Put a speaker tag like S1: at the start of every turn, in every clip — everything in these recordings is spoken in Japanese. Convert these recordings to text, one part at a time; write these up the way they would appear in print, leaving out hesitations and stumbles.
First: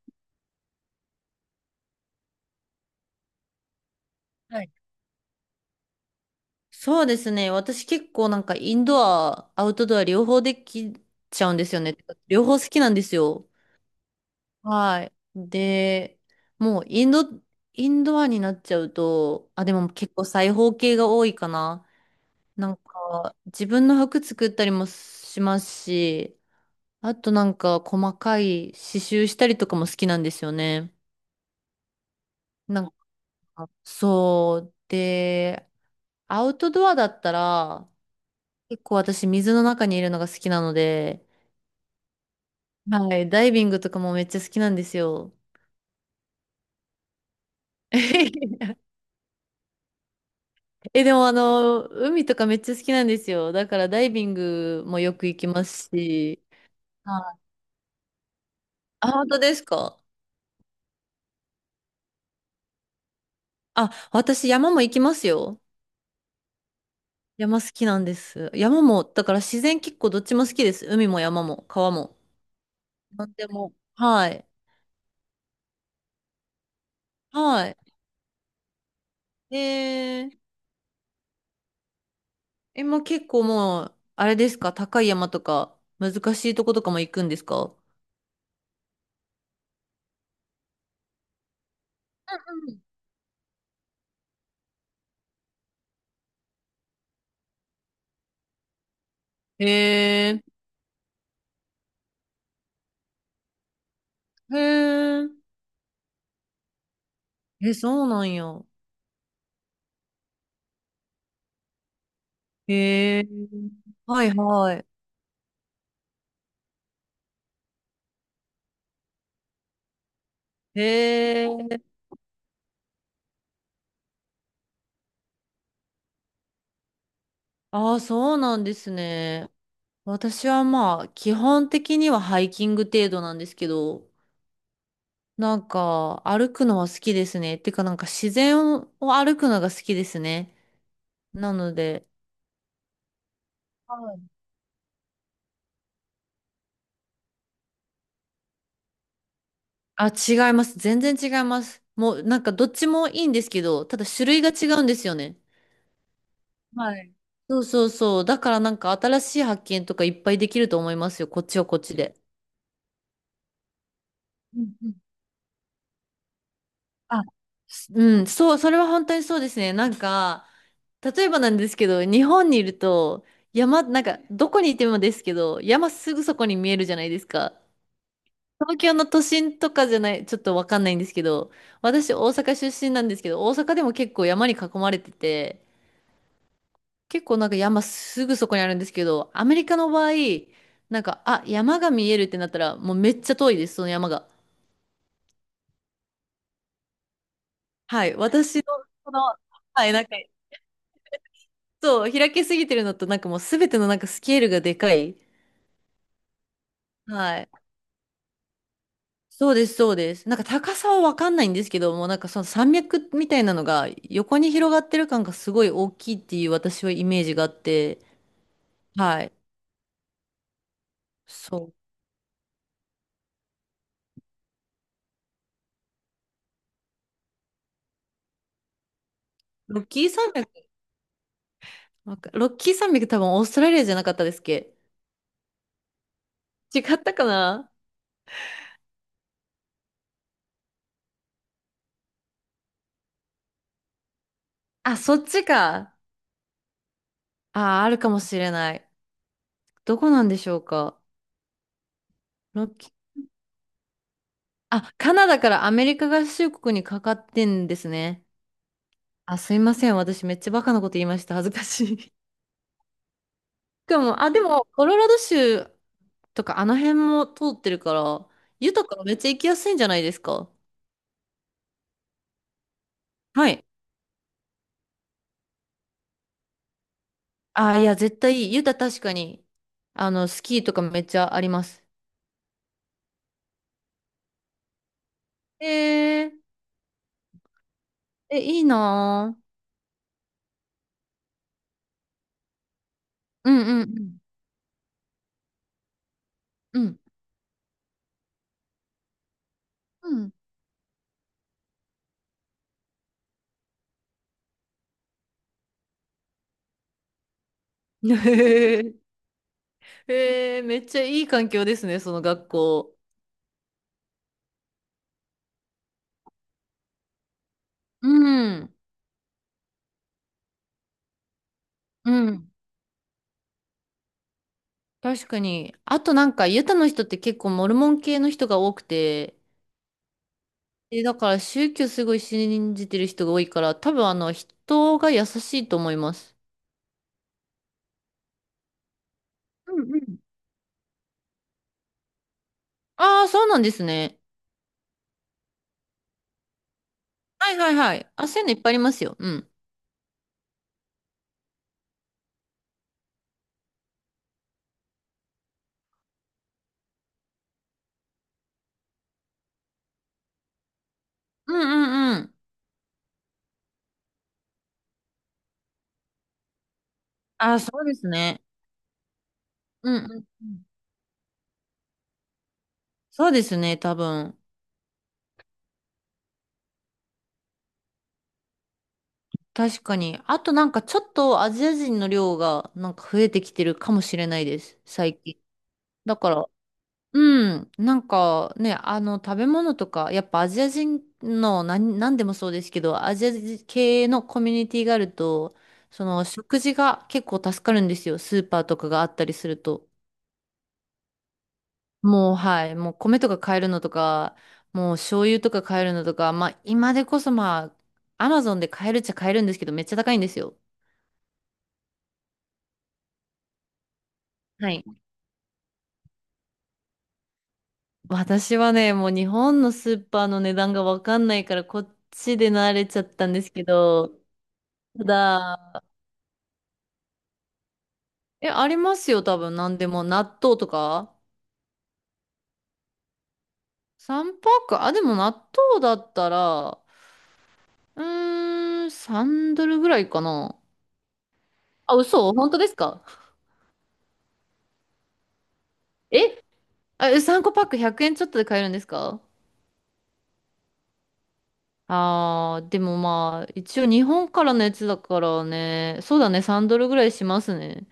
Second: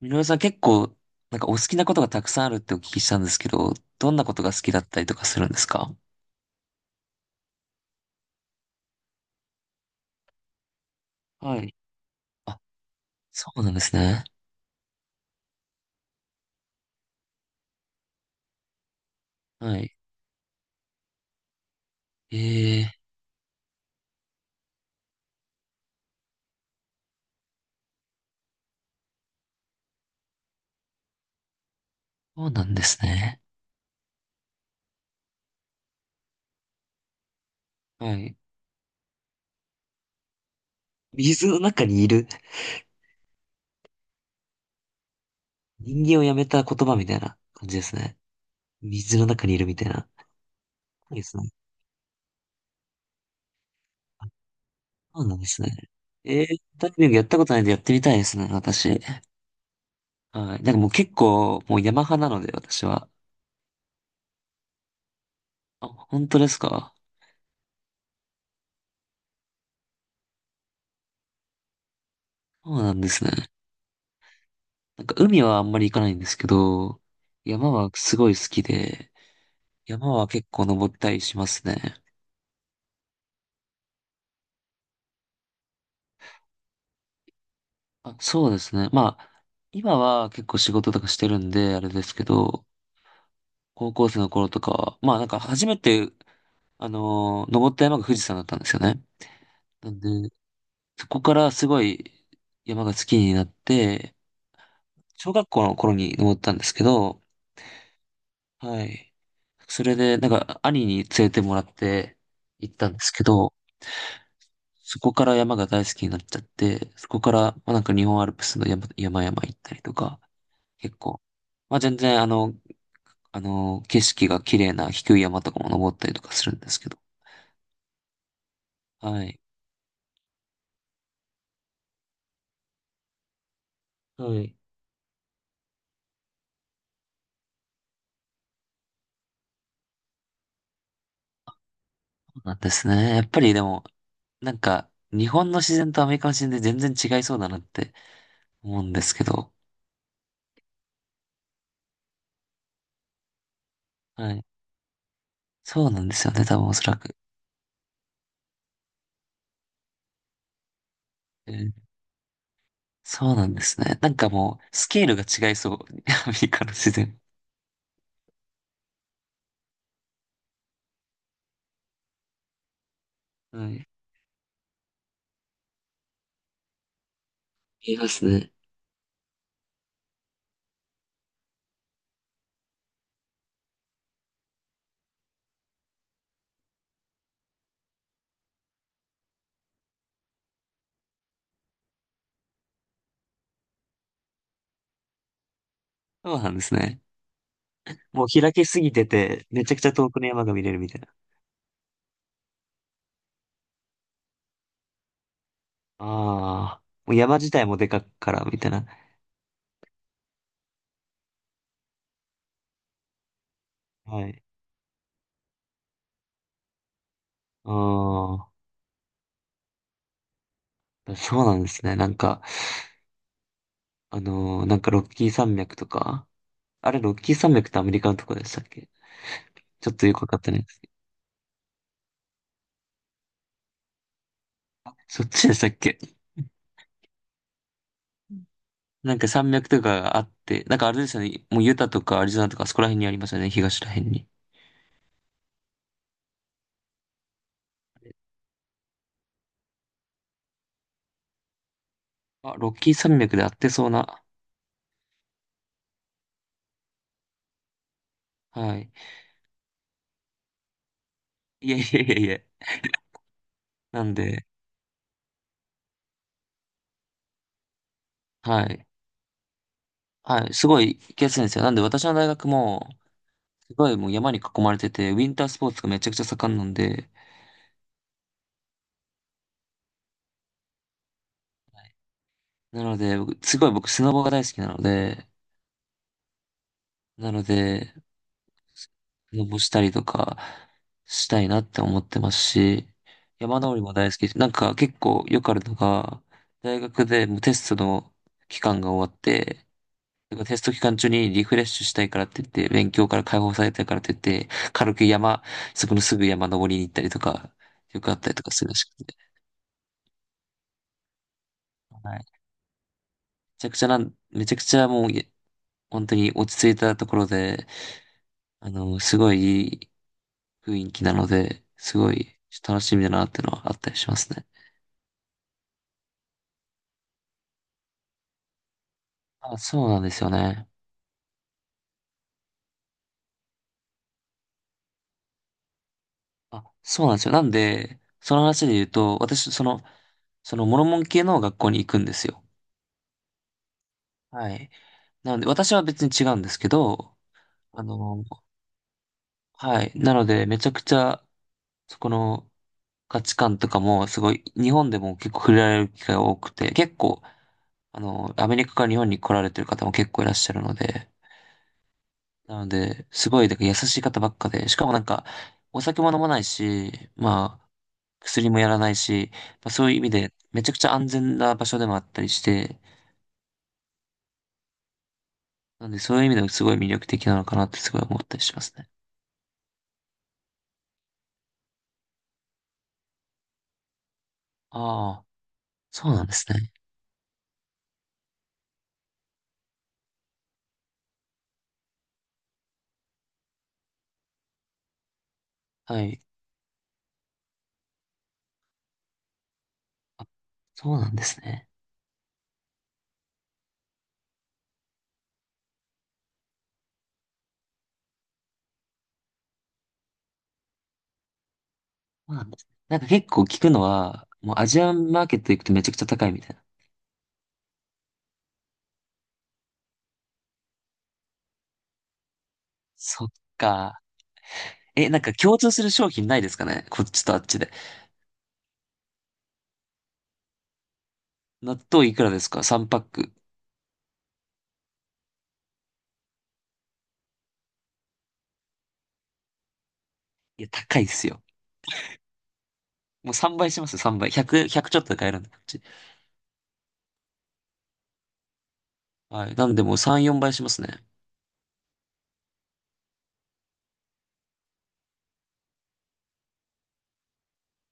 S1: みのるさん結構、なんかお好きなことがたくさんあるってお聞きしたんですけど、どんなことが好
S2: はい。
S1: きだったりとかするんですか？
S2: そうですね。私結構なんかインドア、アウトドア両方できちゃうん
S1: は
S2: です
S1: い。
S2: よね。両
S1: あ、
S2: 方好きなんですよ。
S1: そうなんですね。
S2: はい。で、もうインドアになっちゃうと、あ、で
S1: は
S2: も
S1: い。
S2: 結構裁縫系が多いかな。なん
S1: ええ、
S2: か自分の服作ったりもしますし、あとなんか細かい刺繍したりとかも好きなんですよね。
S1: そうなん
S2: な
S1: で
S2: ん
S1: すね。
S2: か、そう。で、アウトドアだったら、
S1: はい。
S2: 結構私水の中にいるのが好きなので、
S1: 水の中にいる。
S2: はい。ダイビングとかもめっちゃ好きなんですよ。
S1: 人間をやめた言葉みたいな感じですね。水の中にいるみたいな。
S2: え、で
S1: いいで
S2: も
S1: すね。
S2: 海とかめっちゃ好きなんですよ。だからダイビ
S1: あ、
S2: ングもよ
S1: そう
S2: く
S1: な
S2: 行
S1: んで
S2: き
S1: す
S2: ま
S1: ね。
S2: すし。
S1: ええ、ダイビングやっ
S2: は
S1: たこ
S2: い
S1: とないんでやってみたいですね、私。
S2: あ、本当ですか？
S1: はい。なんかもう結構、もう山派なので、私は。
S2: あ、私山も行きますよ。
S1: あ、本当ですか？
S2: 山好きなんです。山も、だから自然結構どっちも好きです。海も山も川も。
S1: そうなんです
S2: な
S1: ね。
S2: んでも。はい。
S1: なんか海はあんまり行かないんですけど、
S2: は
S1: 山
S2: い。
S1: はすごい好きで、山は
S2: えー、
S1: 結構登ったりしますね。
S2: え、もう結構もう、あれですか？高い山とか難しいとことかも行くんですか？
S1: あ、そうですね。まあ、今は結構仕事とかしてるんで、あれですけど、高校生の頃とかは、まあなんか初めて、登った山が富士山だったんですよね。なんで、
S2: え
S1: そこからすごい山が好きになって、
S2: へ
S1: 小
S2: ー
S1: 学校の頃に登ったんですけど、
S2: え、そうなんや。
S1: はい。それで、なんか兄に連れてもらって行ったんです
S2: へ
S1: け
S2: え、
S1: ど、
S2: はいはい。
S1: そこから山が大好きになっちゃって、そこから、まあ、なんか日本アルプスの山、山々行ったりとか、結構、
S2: へ
S1: まあ
S2: え、
S1: 全然景色が綺麗な低い山とかも登ったりとかするんですけど。
S2: ああ、そうなんです
S1: はい。
S2: ね。私はまあ、基本的にはハイキング程度なんですけど、
S1: はい。
S2: なんか、歩くのは好きですね。てか、なんか自然を歩くのが好きですね。なので、
S1: そうなんですね。やっぱりでも、
S2: はい
S1: なんか、日本の自然とアメリカの自然で全然違いそうだなって思うんですけど。
S2: あ、違います。全然違います。もう、なんかどっちもいいんですけど、ただ種
S1: は
S2: 類
S1: い。
S2: が違うんですよね。
S1: そうなんですよね、多分おそら
S2: はい。
S1: く。
S2: そうそうそう。だからなんか新しい発見とかいっぱいできると思いますよ。こっ
S1: え
S2: ちは
S1: ー
S2: こっちで。
S1: そうなんですね。なんか
S2: う
S1: も
S2: ん
S1: う、ス
S2: うん。
S1: ケールが違いそう。アメリカの自然。
S2: あ、うん、そう、それは本当にそうですね。なんか、例えばなんですけど、日本にいると、
S1: は
S2: 山、
S1: い。
S2: なんか、どこにいてもですけど、山すぐそこに見えるじゃないですか。
S1: いますね。
S2: 東京の都心とかじゃない、ちょっとわかんないんですけど、私大阪出身なんですけど、大阪でも結構山に囲まれてて、結構なんか山すぐそこにあるんですけど、アメリカの場合、なんか、あ、山が見えるってなったら、もうめっちゃ遠いです、その山が。
S1: そうなんですね。
S2: はい、
S1: もう開
S2: 私の、
S1: けすぎて
S2: この、
S1: て、めちゃく
S2: は
S1: ちゃ
S2: い、なんか、
S1: 遠くの山が見れるみたいな。
S2: そう、開けすぎてるのと、なんかもうすべてのなんかスケールがでかい。
S1: ああ、もう山
S2: はい。
S1: 自体もでかっから、みたいな。
S2: そうです、そうです。なんか高さはわかんないんですけど、もうなんかその山脈みたいなのが
S1: は
S2: 横
S1: い。
S2: に広がってる感がすごい大きいっていう私はイメージがあって、
S1: あ
S2: はい。
S1: あ、そうなんで
S2: そ
S1: すね。なんか、なんかロッキー山脈とか。あれ、ロッキー山脈ってアメリカのとこでしたっけ？
S2: う。ロッ
S1: ちょっ
S2: キ
S1: と
S2: ー
S1: よくわ
S2: 山
S1: かって
S2: 脈、
S1: ないですけど。
S2: ロッキー山脈多分オーストラリアじゃなかったですっけ？
S1: あそっちでしたっけ？
S2: 違ったかな。
S1: なんか山脈とかがあって、なんかあれですよね。もうユタとかアリゾナとかあそこら辺にありますよね。東ら辺に。
S2: あ、そっちか。あー、あるかもしれない。どこなんでしょうか。
S1: あ、
S2: ロッ
S1: ロッ
S2: キ
S1: キー
S2: ー。
S1: 山脈であってそうな。
S2: あ、カナダからアメリカ合衆国にかかってんですね。
S1: はい。
S2: あ、すいません。私めっちゃバカなこと言いました。恥ずか
S1: いやい
S2: しい。
S1: や い
S2: し
S1: やいや。
S2: か
S1: なん
S2: も、あ、で
S1: で、
S2: も、コロラド州とかあの辺も通ってるから、
S1: は
S2: ユタ
S1: い。
S2: からめっちゃ行きやすいんじゃないです
S1: は
S2: か。
S1: い、すごい行きやすいんですよ。なんで私の大学も、
S2: はい。
S1: すごいもう山に囲まれてて、ウィンタースポーツがめちゃくちゃ盛んなんで、
S2: あ、いや、絶対いい。ユタ確かに、あの、スキーとかめっちゃあります。
S1: なので、僕すごい僕スノボが大好きなので、
S2: えー、
S1: なので、
S2: え、いいな
S1: ス
S2: ぁ。
S1: ノボしたりとかしたいなって思ってますし、
S2: うん
S1: 山登り
S2: う
S1: も大好
S2: ん
S1: きです。なんか結構よくあるのが、
S2: う
S1: 大
S2: ん。
S1: 学でもうテストの期間が終わって、
S2: うん。うん。
S1: テスト期間中にリフレッシュしたいからって言って、勉強から解放されたいからって言って、軽く山、そこのすぐ山登りに行ったりとか、よくあったりとかするらしく て。
S2: へえ、めっちゃいい環境ですね、そ
S1: はい。
S2: の学校。
S1: めちゃくちゃもう、本当に落ち着いたところで、
S2: うん、
S1: すごいいい雰囲気なので、すご
S2: う
S1: い
S2: ん、
S1: 楽しみだなってのはあったりしますね。
S2: 確かに。あとなんか、ユタの人って結構モルモン系の人が多くて、
S1: あ、そうなんですよね。
S2: で、だから宗教すごい信じてる人が多いから、多分人が優しいと思います。
S1: あ、そうなんですよ。なんで、その話で言うと、私、そ
S2: う
S1: の、
S2: んうん。
S1: そのモルモン系の学校に行くんですよ。
S2: ああ、そうなんですね。
S1: はい。なので、私は別に違うんですけど、
S2: はいはい
S1: あ
S2: はい。
S1: の、
S2: あ、そういうのいっぱいありますよ。うん。
S1: はい。なので、めちゃくちゃ、そこの価値観とかも、すごい、日本でも結構触れられる機会が多くて、結構、アメリカから日本に来られてる方も結構いらっしゃるので、
S2: うんうんうん。
S1: なので、すごい、だから優しい方ばっかで、しかもなんか、お酒も飲まないし、
S2: ああ、
S1: まあ、
S2: そうですね。
S1: 薬もやらないし、まあ、そう
S2: う
S1: い
S2: ん
S1: う意
S2: う
S1: 味
S2: ん
S1: で、
S2: う
S1: め
S2: ん。
S1: ちゃくちゃ安全な場所でもあったりして、
S2: そうですね、多分。
S1: なので、そういう意味でもすごい魅力的なのかなってすごい思ったりしますね。
S2: 確かに。あとなんかちょっとアジア人の量がなんか増えてきてるかもしれないです。
S1: あ
S2: 最
S1: あ、
S2: 近。
S1: そう
S2: だ
S1: なん
S2: か
S1: です
S2: ら、
S1: ね。
S2: うん。なんかね、あの食べ物とか、やっぱアジア人の何でもそうですけど、アジア人系のコミュニティがあると、
S1: は
S2: そ
S1: い。
S2: の食事が結構助かるんですよ。スーパーとかがあったりすると。
S1: そうなんですね。
S2: もうはい。もう米とか買えるのとか、もう醤油とか買えるのとか、まあ今でこそまあ、アマゾンで買えるっちゃ買えるんですけど、めっちゃ高いんですよ。
S1: まあ、なんか結構聞くのは、もうア
S2: は
S1: ジ
S2: い
S1: アンマーケット行くとめちゃくちゃ高いみたいな。
S2: 私はね、もう日本のスーパーの値段がわかんないから、こっちで慣れちゃっ
S1: そ
S2: た
S1: っ
S2: んですけ
S1: か。
S2: ど、た
S1: え、なんか共通す
S2: だ、
S1: る商品ないですかねこっちとあっちで。
S2: え、ありますよ、多分、なんでも、納豆とか。
S1: 納豆いくらですか？ 3 パック。
S2: 3パック、あ、でも納豆だったら、うーん、3ドルぐらいかな。
S1: いや、高いっすよ。
S2: あ、嘘？本当ですか？
S1: もう3倍しますよ、3倍。100、ひゃくちょっとで買えるんで、こっち。
S2: え、あ、3個パック100円ちょっとで買えるんですか？
S1: はい。なんでもう3、4倍しますね。
S2: あー、でもまあ、一応日本からのやつだからね、そうだね、3ドルぐらいしますね。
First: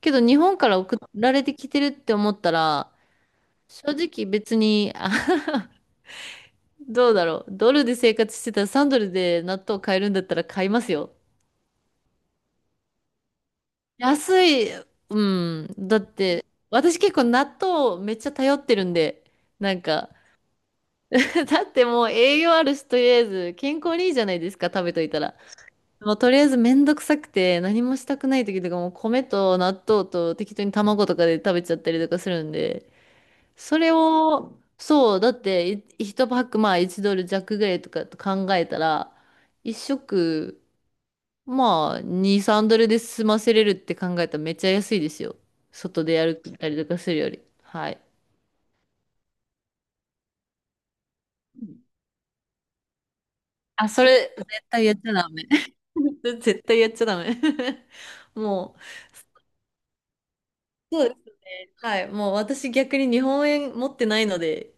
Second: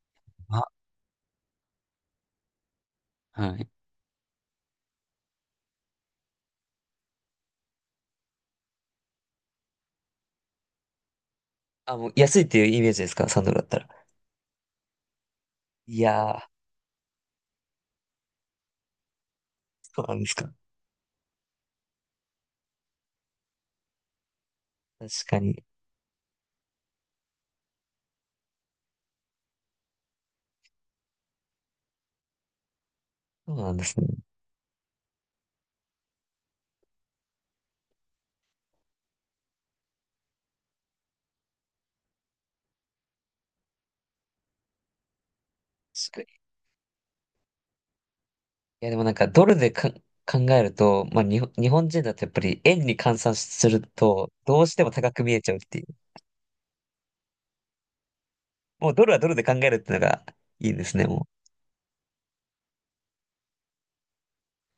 S2: けど日本
S1: あ、
S2: から送られてきてるって思ったら、
S1: はい。
S2: 正直別に、あ。 どうだろう。ドルで生活してたら3ドルで納豆買えるんだったら買いますよ。
S1: あ、もう安いっていうイメージですか？ 3 ドルだったら。
S2: 安い、うん。だ
S1: い
S2: っ
S1: や
S2: て、
S1: ー、
S2: 私結構納豆めっちゃ頼ってるんで、なん
S1: そう
S2: か、
S1: なんですか。
S2: だってもう栄養あるし、とりあえず健康にいいじゃないですか、食べと
S1: 確
S2: いたら。
S1: かに。
S2: もうとりあえずめんどくさくて何もしたくない時とかもう米と納豆と適当に卵とかで食べちゃったりとかするんで、
S1: そうなん
S2: そ
S1: で
S2: れ
S1: すね。
S2: を、そう、だって1パックまあ1ドル弱ぐらいとかと考えたら、1食まあ2、3ドルで済ませれるって考えたらめっちゃ安いですよ。外でやる
S1: 確
S2: ったりとかするより。はい。
S1: いやでもなんかドルでか考えると、まあ日本人だとやっぱり円に換算する
S2: あ、そ
S1: と
S2: れ絶
S1: どうして
S2: 対
S1: も
S2: やっち
S1: 高
S2: ゃ
S1: く
S2: ダ
S1: 見え
S2: メ。
S1: ちゃうっ ていう。
S2: 絶対やっちゃダメ。も
S1: もうドルはドルで考えるってのがいいんで
S2: う、
S1: すね、
S2: そうで
S1: も
S2: す。はい。もう私逆に日本円持ってないので、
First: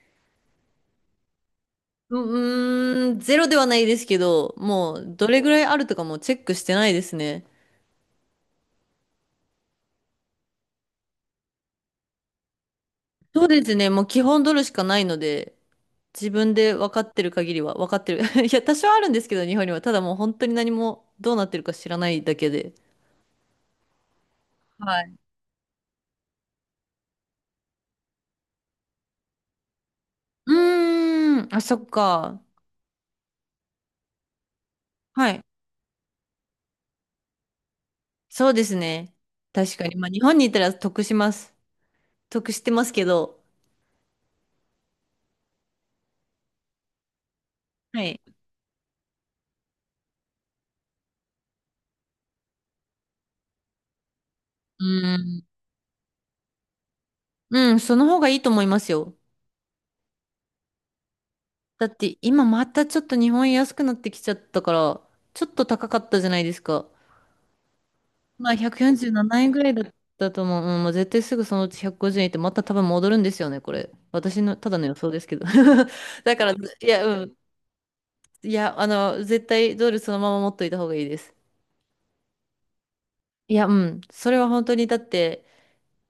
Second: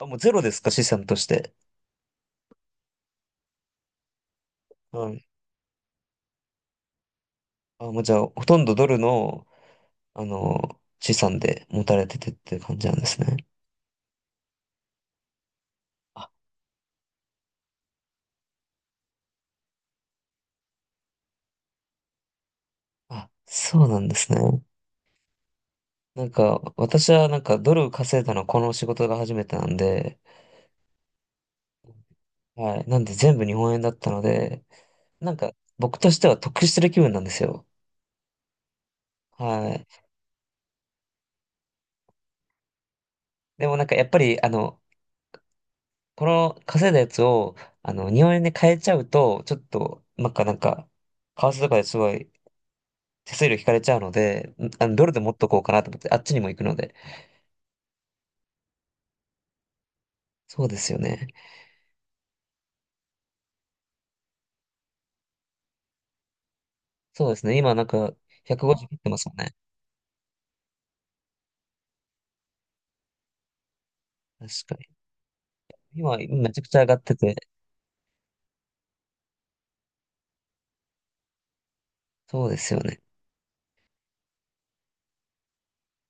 S1: う。あ、もうゼロですか、資産として。
S2: ううーん、ゼロではないですけど、も
S1: は
S2: う
S1: い。
S2: どれぐらいあるとかもチェックしてないですね。
S1: あ、もうじゃあほとんどドルの、資産で持たれててっていう感じなんですね。
S2: そうですね。もう基本ドルしかないので、自
S1: あ、
S2: 分で分かってる限りは、分かってる。いや、多少あるんですけど、日本には。ただもう本当に何もどうなってるか知らないだけで。
S1: あ、そうなんですね。
S2: はい。
S1: なんか私はなんかドル稼いだのはこの仕事が初めてなんで、
S2: うーん、あ、そっか。
S1: はい。なんで全部日本円だったので、
S2: は
S1: なん
S2: い。
S1: か僕としては得してる気分なんですよ。
S2: そうですね。
S1: は
S2: 確
S1: い。
S2: かに。まあ、日本にいたら得します。得してますけど。
S1: でもなんかやっぱり、この稼いだやつを、
S2: はい。
S1: 日本円で買えちゃうと、ちょっと、なんか、為替とかですごい手数料引かれちゃうので、
S2: う
S1: ドル
S2: ー
S1: で持っ
S2: ん。
S1: とこうかなと思って、あっちにも行くので。
S2: うん、その方がいいと思いますよ。
S1: そうですよね。
S2: だって今またちょっと日本円安くなってきちゃったから、ちょっと高かったじゃないですか。
S1: そうですね。今なんか、
S2: まあ、
S1: 150切っ
S2: 147
S1: てますよ
S2: 円
S1: ね。
S2: ぐらいだったと思う。うん、もう絶対すぐそのうち150円ってまた多分戻るんですよね、これ。私
S1: 確
S2: の、ただ
S1: か
S2: の予想ですけど。
S1: に。今、
S2: だか
S1: め
S2: ら、い
S1: ちゃくちゃ上がっ
S2: や、
S1: て
S2: うん。
S1: て。
S2: いや、あの、絶対ドルそのまま持っといた方がいいです。
S1: そうですよね。
S2: いや、うん。それは本当に、だって、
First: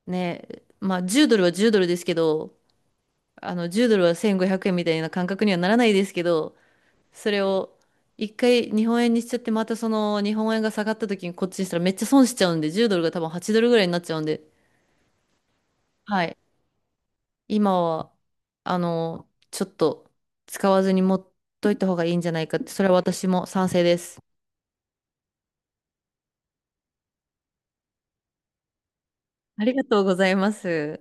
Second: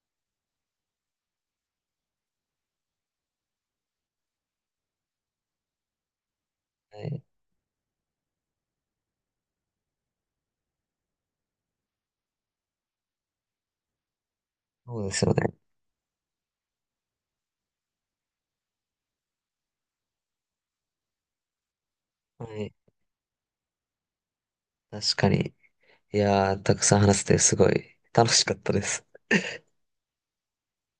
S2: ね、まあ、10ドルは10ドルですけど、あの、10ドルは1500円みたいな感覚にはならないですけど、
S1: はい。
S2: それを、一回日本円にしちゃって、またその日本円が下がった時にこっちにしたらめっちゃ損しちゃうんで、10ドルが多分8ドルぐらいになっちゃうんで、
S1: そうですよね。
S2: はい。今は、あの、ちょっと使わずに持っといた方がいいんじゃな
S1: は
S2: いかって、
S1: い。
S2: それは私も賛成です。
S1: 確かに。いやー、たくさん話せてすごい楽しかったです。
S2: ありがとうございます。